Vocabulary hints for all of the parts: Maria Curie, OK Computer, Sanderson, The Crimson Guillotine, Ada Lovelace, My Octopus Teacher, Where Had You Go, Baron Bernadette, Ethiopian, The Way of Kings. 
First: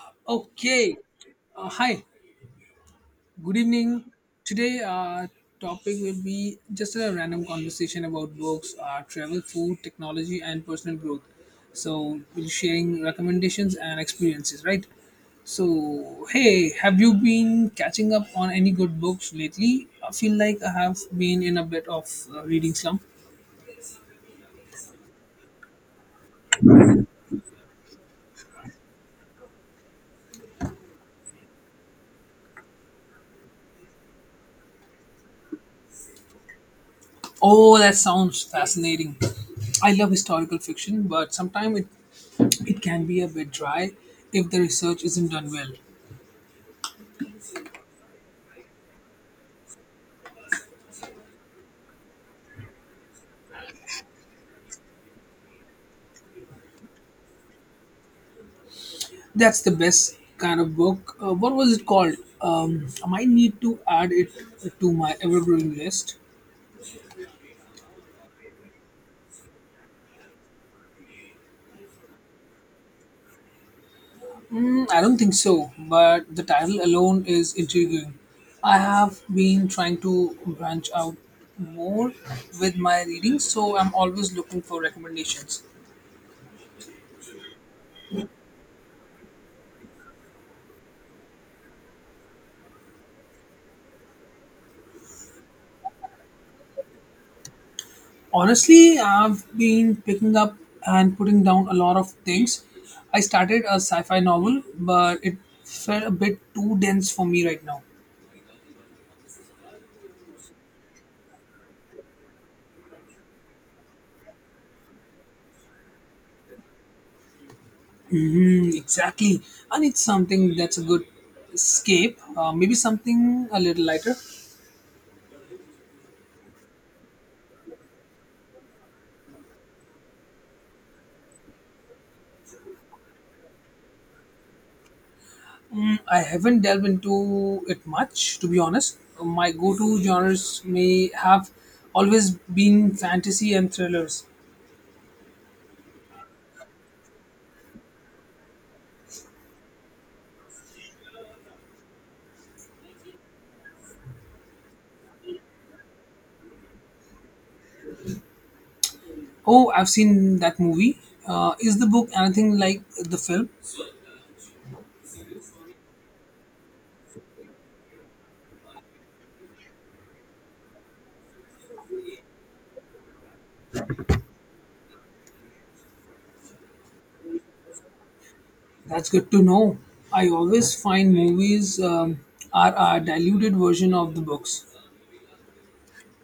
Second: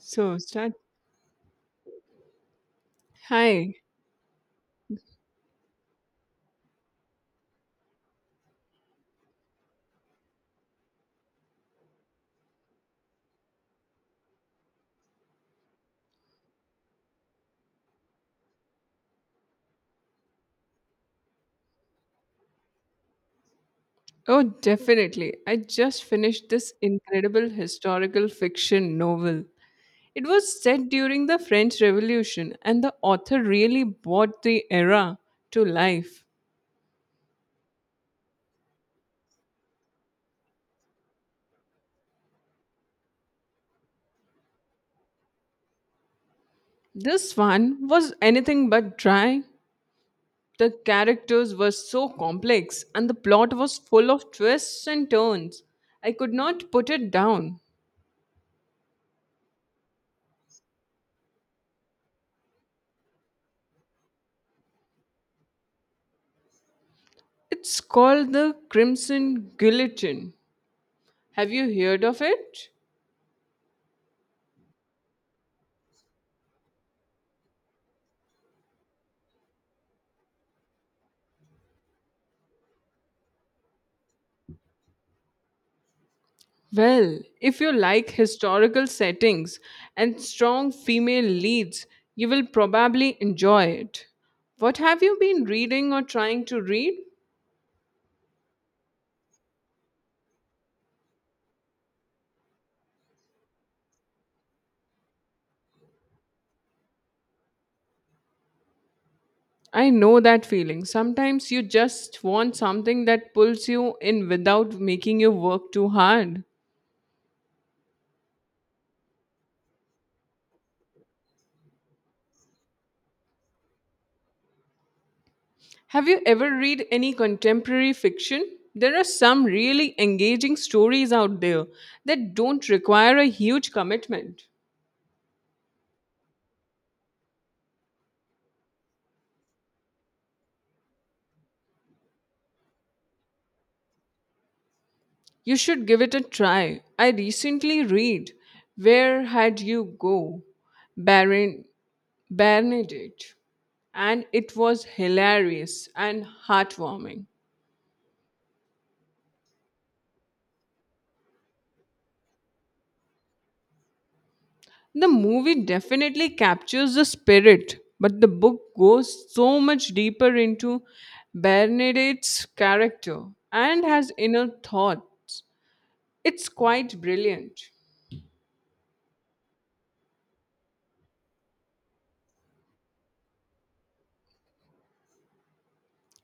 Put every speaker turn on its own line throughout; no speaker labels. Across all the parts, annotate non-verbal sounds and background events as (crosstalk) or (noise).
So, start.
Okay. Hi. Good
Hi.
evening. Today, our topic will be just a random conversation about books, travel, food, technology, and personal growth. So, we'll be sharing recommendations and experiences, right? So, hey, have you been catching up on any good books lately? I feel like I have been in a bit of reading slump.
Oh, definitely. I just finished this incredible historical fiction novel. It was set during the French Revolution, and the author really brought the era to life.
Oh, that sounds fascinating. I love historical fiction, but sometimes it can be a bit dry if the research isn't done well.
This one was anything but dry. The characters were so complex, and the plot was full of twists and turns. I could not put it down.
That's the best kind of book. What was it called? I might need to add it to my ever growing list.
It's called The Crimson Guillotine. Have you heard of it?
I don't think so, but the title alone is intriguing. I have been trying to branch out more with my reading, so I'm always looking for recommendations.
Well, if you like historical settings and strong female leads, you will probably enjoy it. What have you been reading or trying to read?
Honestly, I've been picking up and putting down a lot of things. I started a sci fi novel, but it felt a bit too dense for me right now.
I know that feeling. Sometimes you just want something that pulls you in without making you work too hard.
Exactly. I need something that's a good escape, maybe something a little lighter.
Have you ever read any contemporary fiction? There are some really engaging stories out there that don't require a huge commitment.
I haven't delved into it much, to be honest. My go to genres may have always been fantasy and thrillers.
You should give it a try. I recently read Where Had You Go, Baron Bernadette, and it was hilarious and heartwarming.
Oh, I've seen that movie. Is the book anything like the film?
The movie definitely captures the spirit, but the book goes so much deeper into Bernadette's character and has inner thoughts. It's quite brilliant.
That's good to know. I always find movies are a diluted version of the books.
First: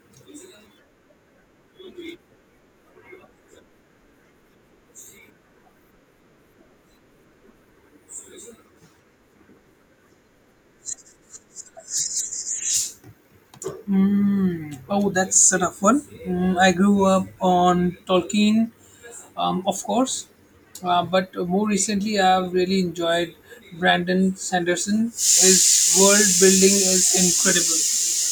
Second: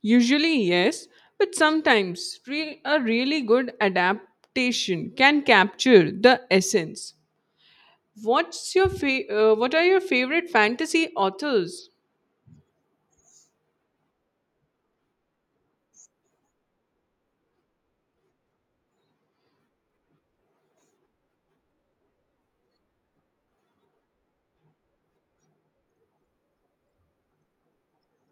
Usually, yes, but sometimes a really good adaptation can capture the essence. What's your what are your favorite fantasy authors?
Mm. Oh, that's a tough one. I grew up on Tolkien, of course, but more recently I've really enjoyed Brandon Sanderson. His world building is incredible.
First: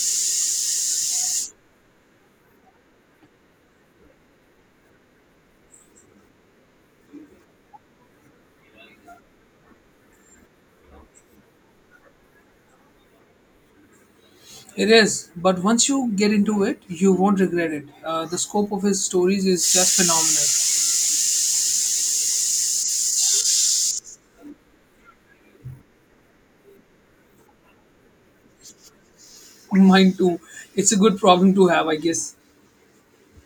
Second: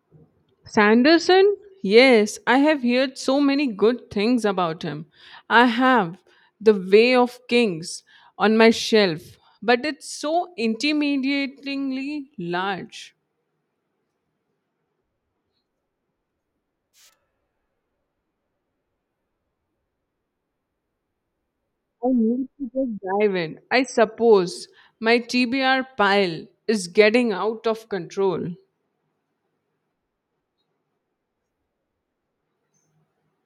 Sanderson? Yes, I have heard so many good things about him. I have The Way of Kings on my shelf, but it's so intimidatingly large.
It is, but once you get into it, you won't regret it. The scope of his stories is just phenomenal.
I need to just dive in. I suppose my TBR pile is getting out of control.
Mine too. It's a good problem to have, I guess.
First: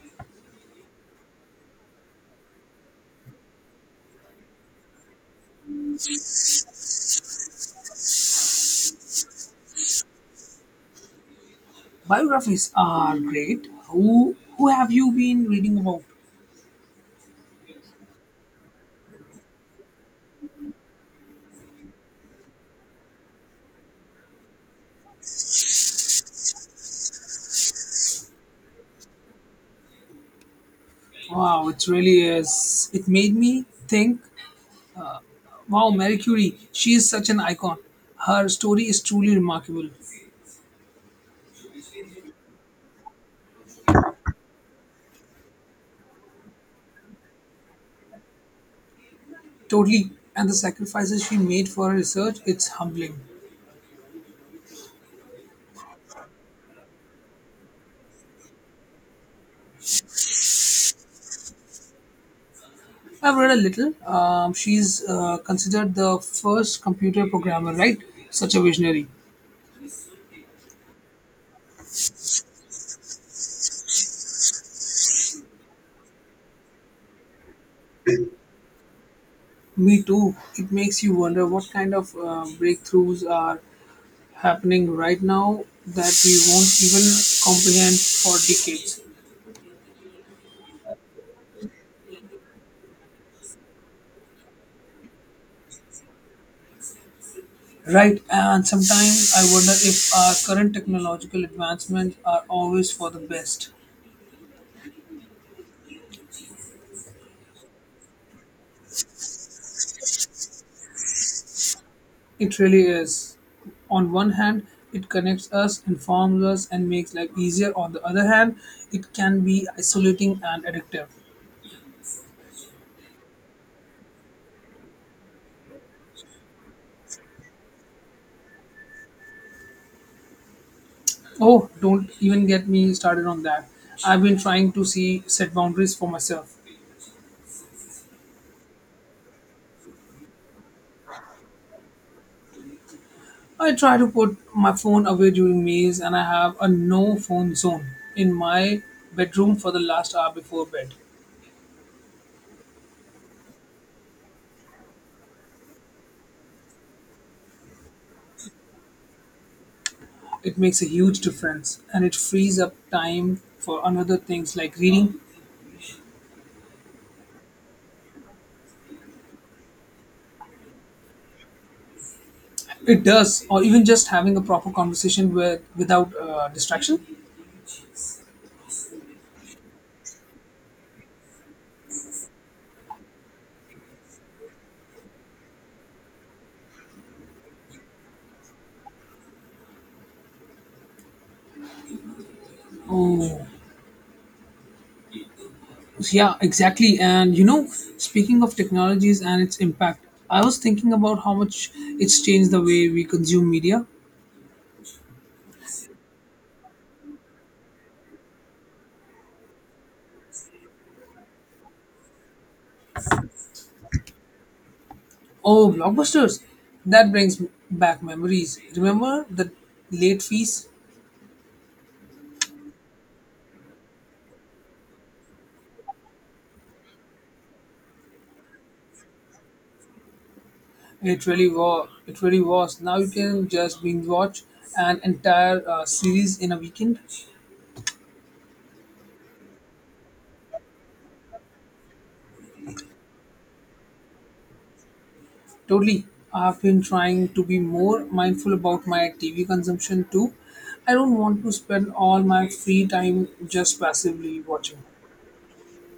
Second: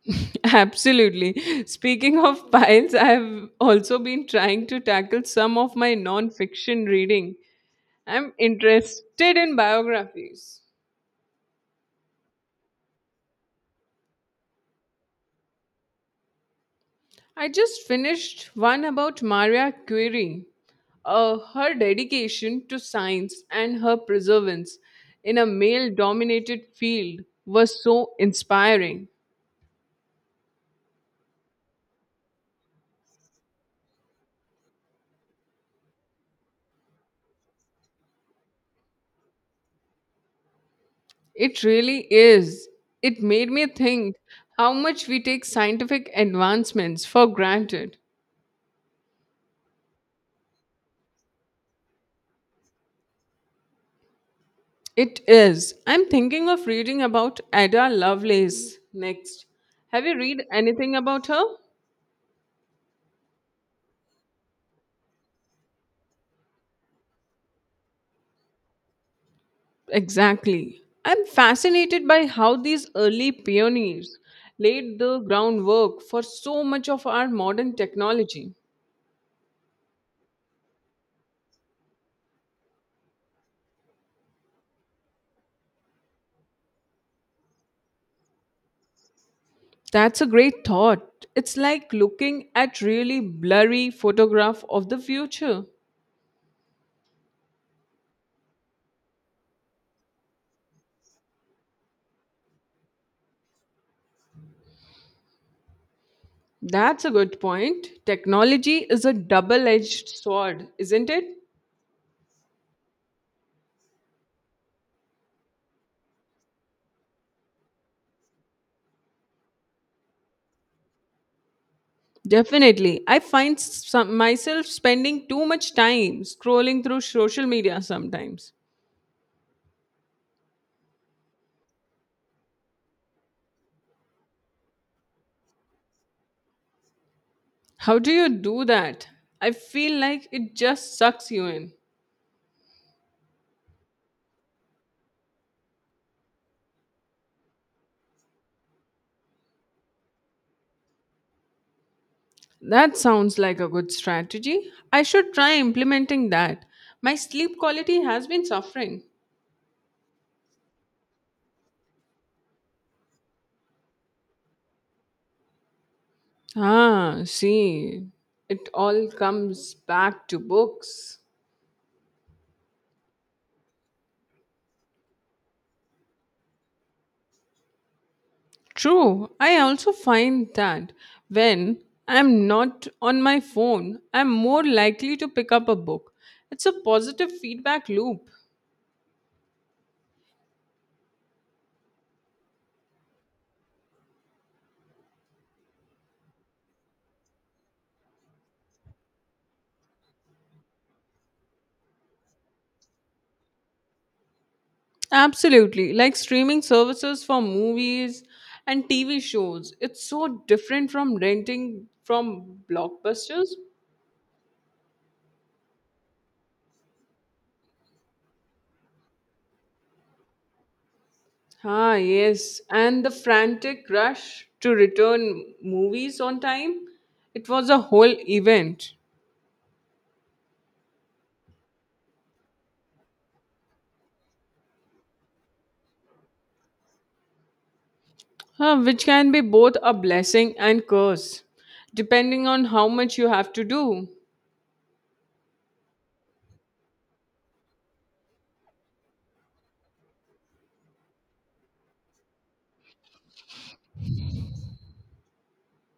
(laughs) Absolutely. Speaking of piles, I have also been trying to tackle some of my non fiction reading. I'm interested in biographies.
Biographies are great. Who have you been reading about?
I just finished one about Maria Curie. Her dedication to science and her perseverance in a male dominated field was so inspiring.
Wow, it really is. It made me think. Wow, Marie Curie, she is such an icon. Her story is truly remarkable.
It really is. It made me think how much we take scientific advancements for granted.
Totally, and the sacrifices she made for her research, it's humbling.
It is. I'm thinking of reading about Ada Lovelace next. Have you read anything about her?
I've read a little. She's considered the first computer programmer, right? Such a visionary.
Exactly. I'm fascinated by how these early pioneers laid the groundwork for so much of our modern technology.
Me too. It makes you wonder what kind of breakthroughs are happening right now that we won't even comprehend for decades.
That's a great thought. It's like looking at really blurry photograph of the future.
Right, and sometimes I wonder if our current technological advancements are always for the best.
That's a good point. Technology is a double edged sword, isn't it?
It really is. On one hand, it connects us, informs us, and makes life easier. On the other hand, it can be isolating and addictive.
Definitely. I find some, myself spending too much time scrolling through social media sometimes.
Oh, don't even get me started on that. I've been trying to see set boundaries for myself.
How do you do that? I feel like it just sucks you in.
I try to put my phone away during meals and I have a no phone zone in my bedroom for the last hour before bed.
That sounds like a good strategy. I should try implementing that. My sleep quality has been suffering.
It makes a huge difference and it frees up time for another things like reading.
Ah, see, it all comes back to books.
It does, or even just having a proper conversation with without distraction.
True, I also find that when I'm not on my phone, I'm more likely to pick up a book. It's a positive feedback loop.
Oh, yeah, exactly. Speaking of technologies and its impact, I was thinking about how much it's changed the way we consume media.
Absolutely, like streaming services for movies and TV shows. It's so different from renting from blockbusters.
Oh, blockbusters! That brings back memories. Remember the late fees?
Ah, yes, and the frantic rush to return movies on time. It was a whole event.
It really was. It really was. Now you can just binge watch an entire series in a weekend.
Huh, which can be both a blessing and curse, depending on how much you have to do.
Totally. I've been trying to be more mindful about my TV consumption too. I don't want to spend all my free time just passively watching.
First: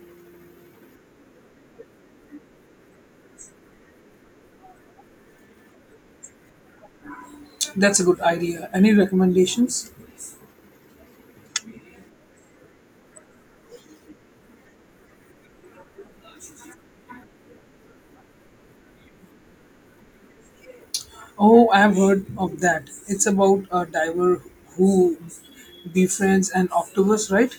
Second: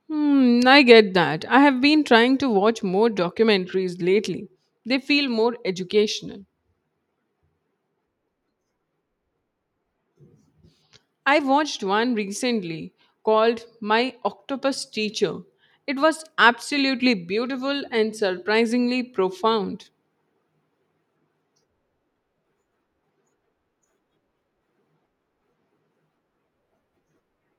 Hmm, I get that. I have been trying to watch more documentaries lately. They feel more educational.
That's a good idea. Any recommendations?
I watched one recently called My Octopus Teacher. It was absolutely beautiful and surprisingly profound.
Oh, I've heard of that. It's about a diver who befriends an octopus, right?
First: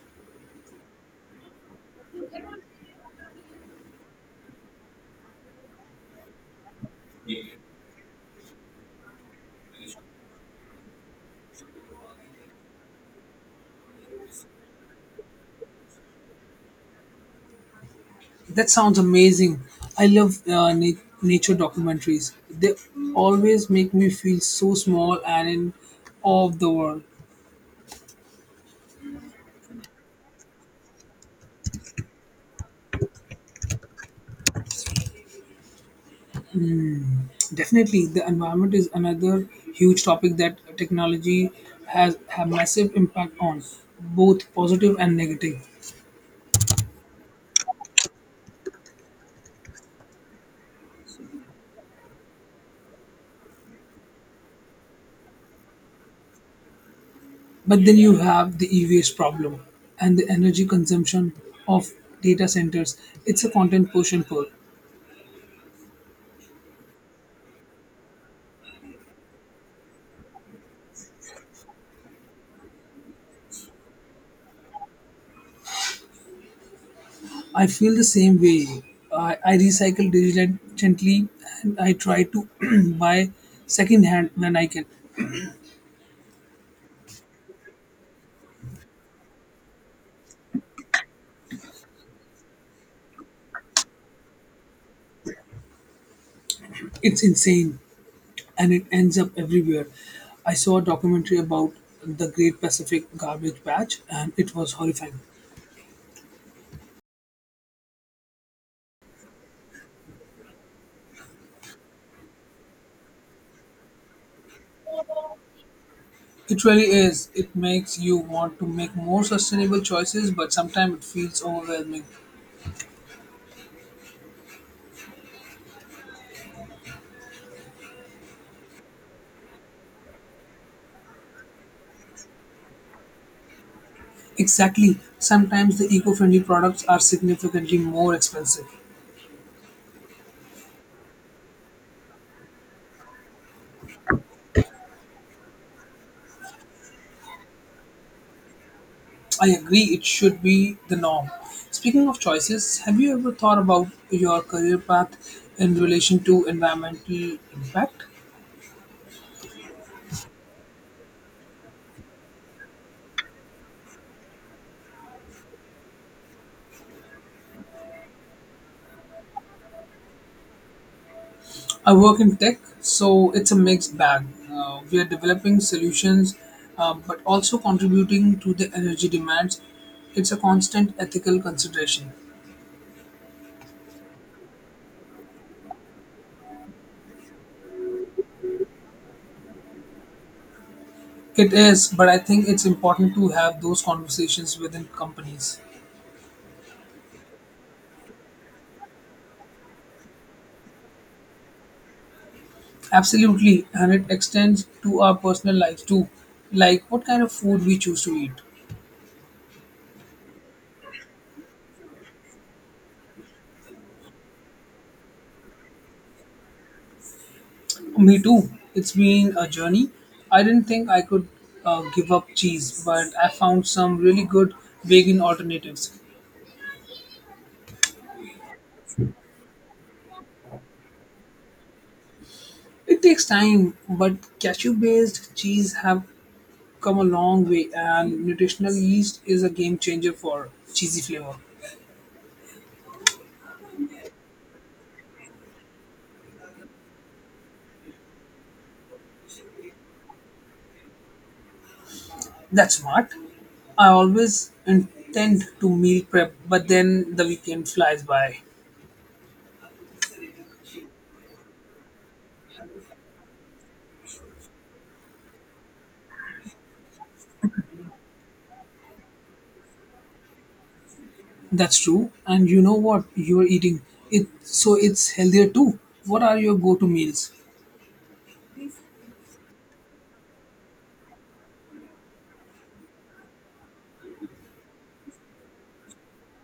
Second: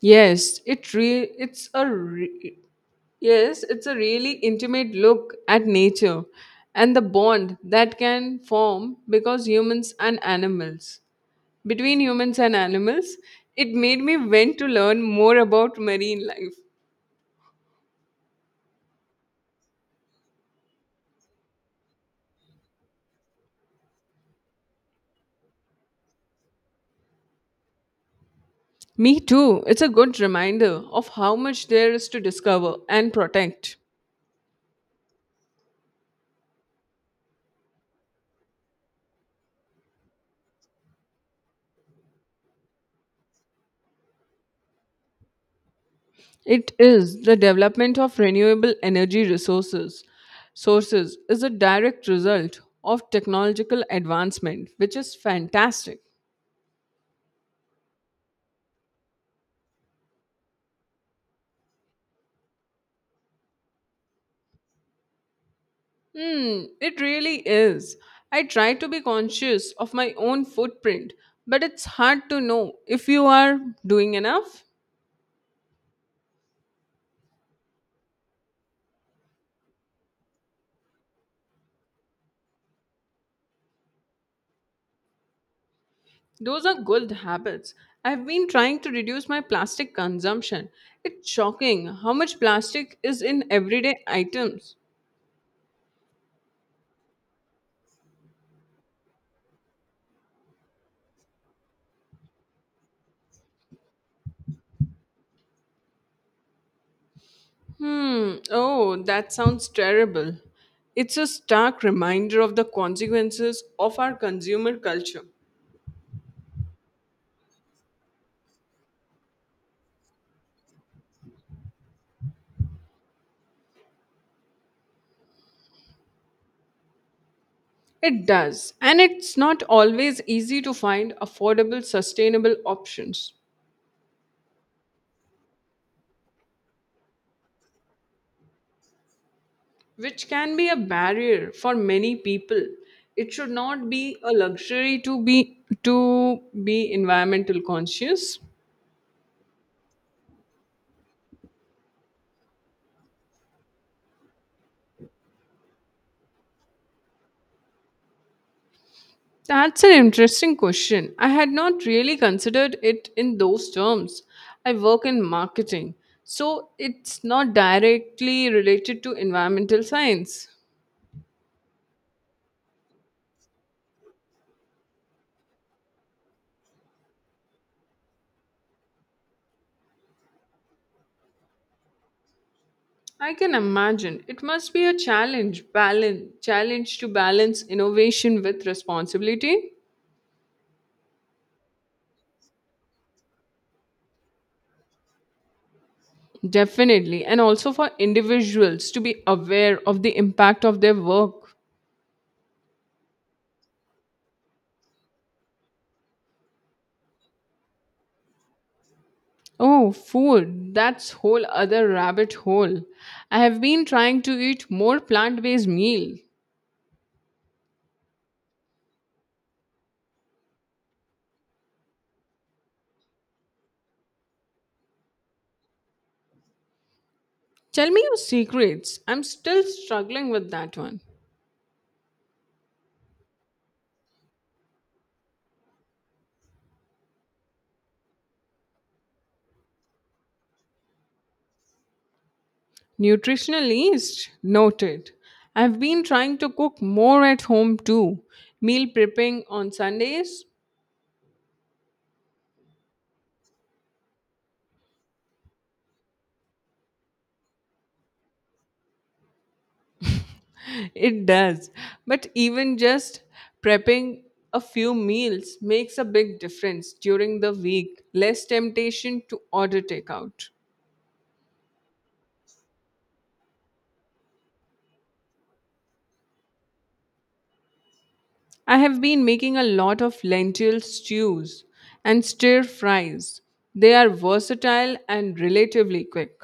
Yes, it re- it's a re- yes, it's a really intimate look at nature and the bond that can form because humans and animals. Between humans and animals, it made me want to learn more about marine life.
That sounds amazing. I love nature documentaries. They always make me feel so small and in awe of the world.
Me too. It's a good reminder of how much there is to discover and protect.
Definitely, the environment is another huge topic that technology has a massive impact on, both positive and negative.
It is the development of renewable energy resources. Sources is a direct result of technological advancement, which is fantastic.
But then you have the e-waste problem and the energy consumption of data centers. It's a content push and pull.
Hmm, it really is. I try to be conscious of my own footprint, but it's hard to know if you are doing enough.
I feel the same way. I recycle diligently and I try to (clears throat) buy secondhand when I can.
Those are good habits. I've been trying to reduce my plastic consumption. It's shocking how much plastic is in everyday items.
It's insane and it ends up everywhere. I saw a documentary about the Great Pacific Garbage Patch and it was horrifying.
Hmm. Oh, that sounds terrible. It's a stark reminder of the consequences of our consumer culture.
It really is. It makes you want to make more sustainable choices, but sometimes it feels overwhelming.
It does. And it's not always easy to find affordable, sustainable options,
Exactly. Sometimes the eco friendly products are significantly more expensive.
which can be a barrier for many people. It should not be a luxury to be environmental conscious.
I agree, it should be the norm. Speaking of choices, have you ever thought about your career path in relation to environmental impact?
That's an interesting question. I had not really considered it in those terms. I work in marketing, so it's not directly related to environmental science.
I work in tech, so it's a mixed bag. We are developing solutions but also contributing to the energy demands. It's a constant ethical consideration.
I can imagine it must be a challenge to balance innovation with responsibility.
It is, but I think it's important to have those conversations within companies.
Definitely, and also for individuals to be aware of the impact of their work.
Absolutely, and it extends to our personal lives too, like what kind of food we choose to eat.
Oh, food. That's whole other rabbit hole. I have been trying to eat more plant-based meal.
Me too. It's been a journey. I didn't think I could give up cheese, but I found some really good vegan alternatives.
Tell me your secrets. I'm still struggling with that one.
It takes time, but cashew-based cheese have come a long way, and nutritional yeast is a game changer for cheesy flavor.
Nutritionalist noted. I've been trying to cook more at home too. Meal prepping on Sundays?
That's smart. I always intend to meal prep, but then the weekend flies by.
It does. But even just prepping a few meals makes a big difference during the week. Less temptation to order takeout.
That's true. And you know what you're eating. It so it's healthier too. What are your go-to meals?
I have been making a lot of lentil stews and stir fries. They are versatile and relatively quick.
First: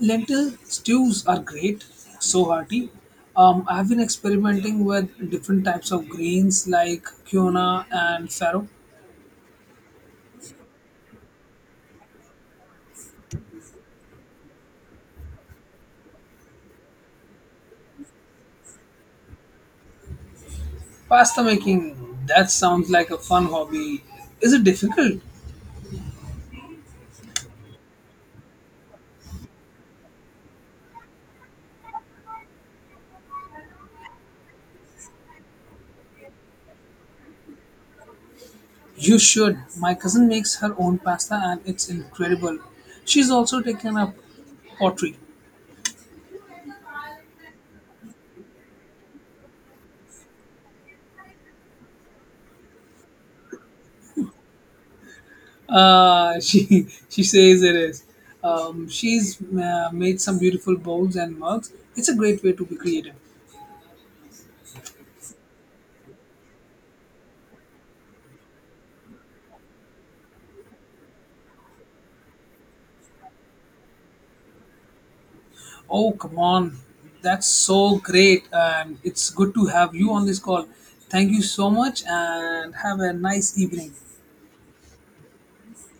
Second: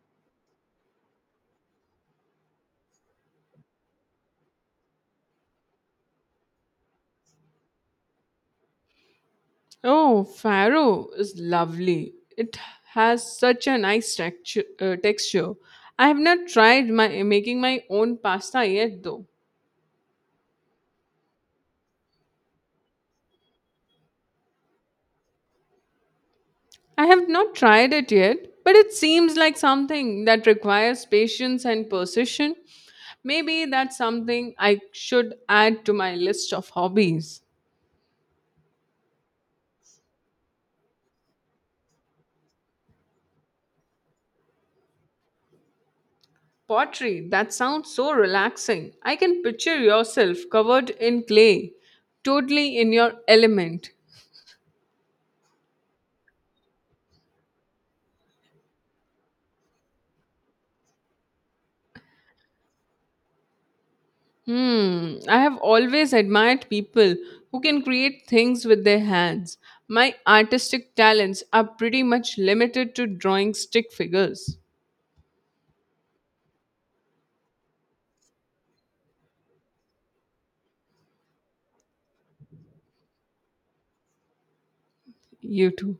Lentil stews are great, so hearty. I've been experimenting with different types of grains like quinoa and farro.
Oh, farro is lovely. It has such a nice texture. I have not tried my making my own pasta yet though.
Pasta making, that sounds like a fun hobby. Is it difficult?
I have not tried it yet, but it seems like something that requires patience and precision. Maybe that's something I should add to my list of hobbies.
You should. My cousin makes her own pasta and it's incredible. She's also taken up pottery.
Pottery, that sounds so relaxing. I can picture yourself covered in clay, totally in your element.
She (laughs) she says it is. She's made some beautiful bowls and mugs. It's a great way to be creative.
Hmm, I have always admired people who can create things with their hands. My artistic talents are pretty much limited to drawing stick figures.
Oh come on, that's so great, and it's good to have you on this call. Thank you so much, and have a nice evening.
You too.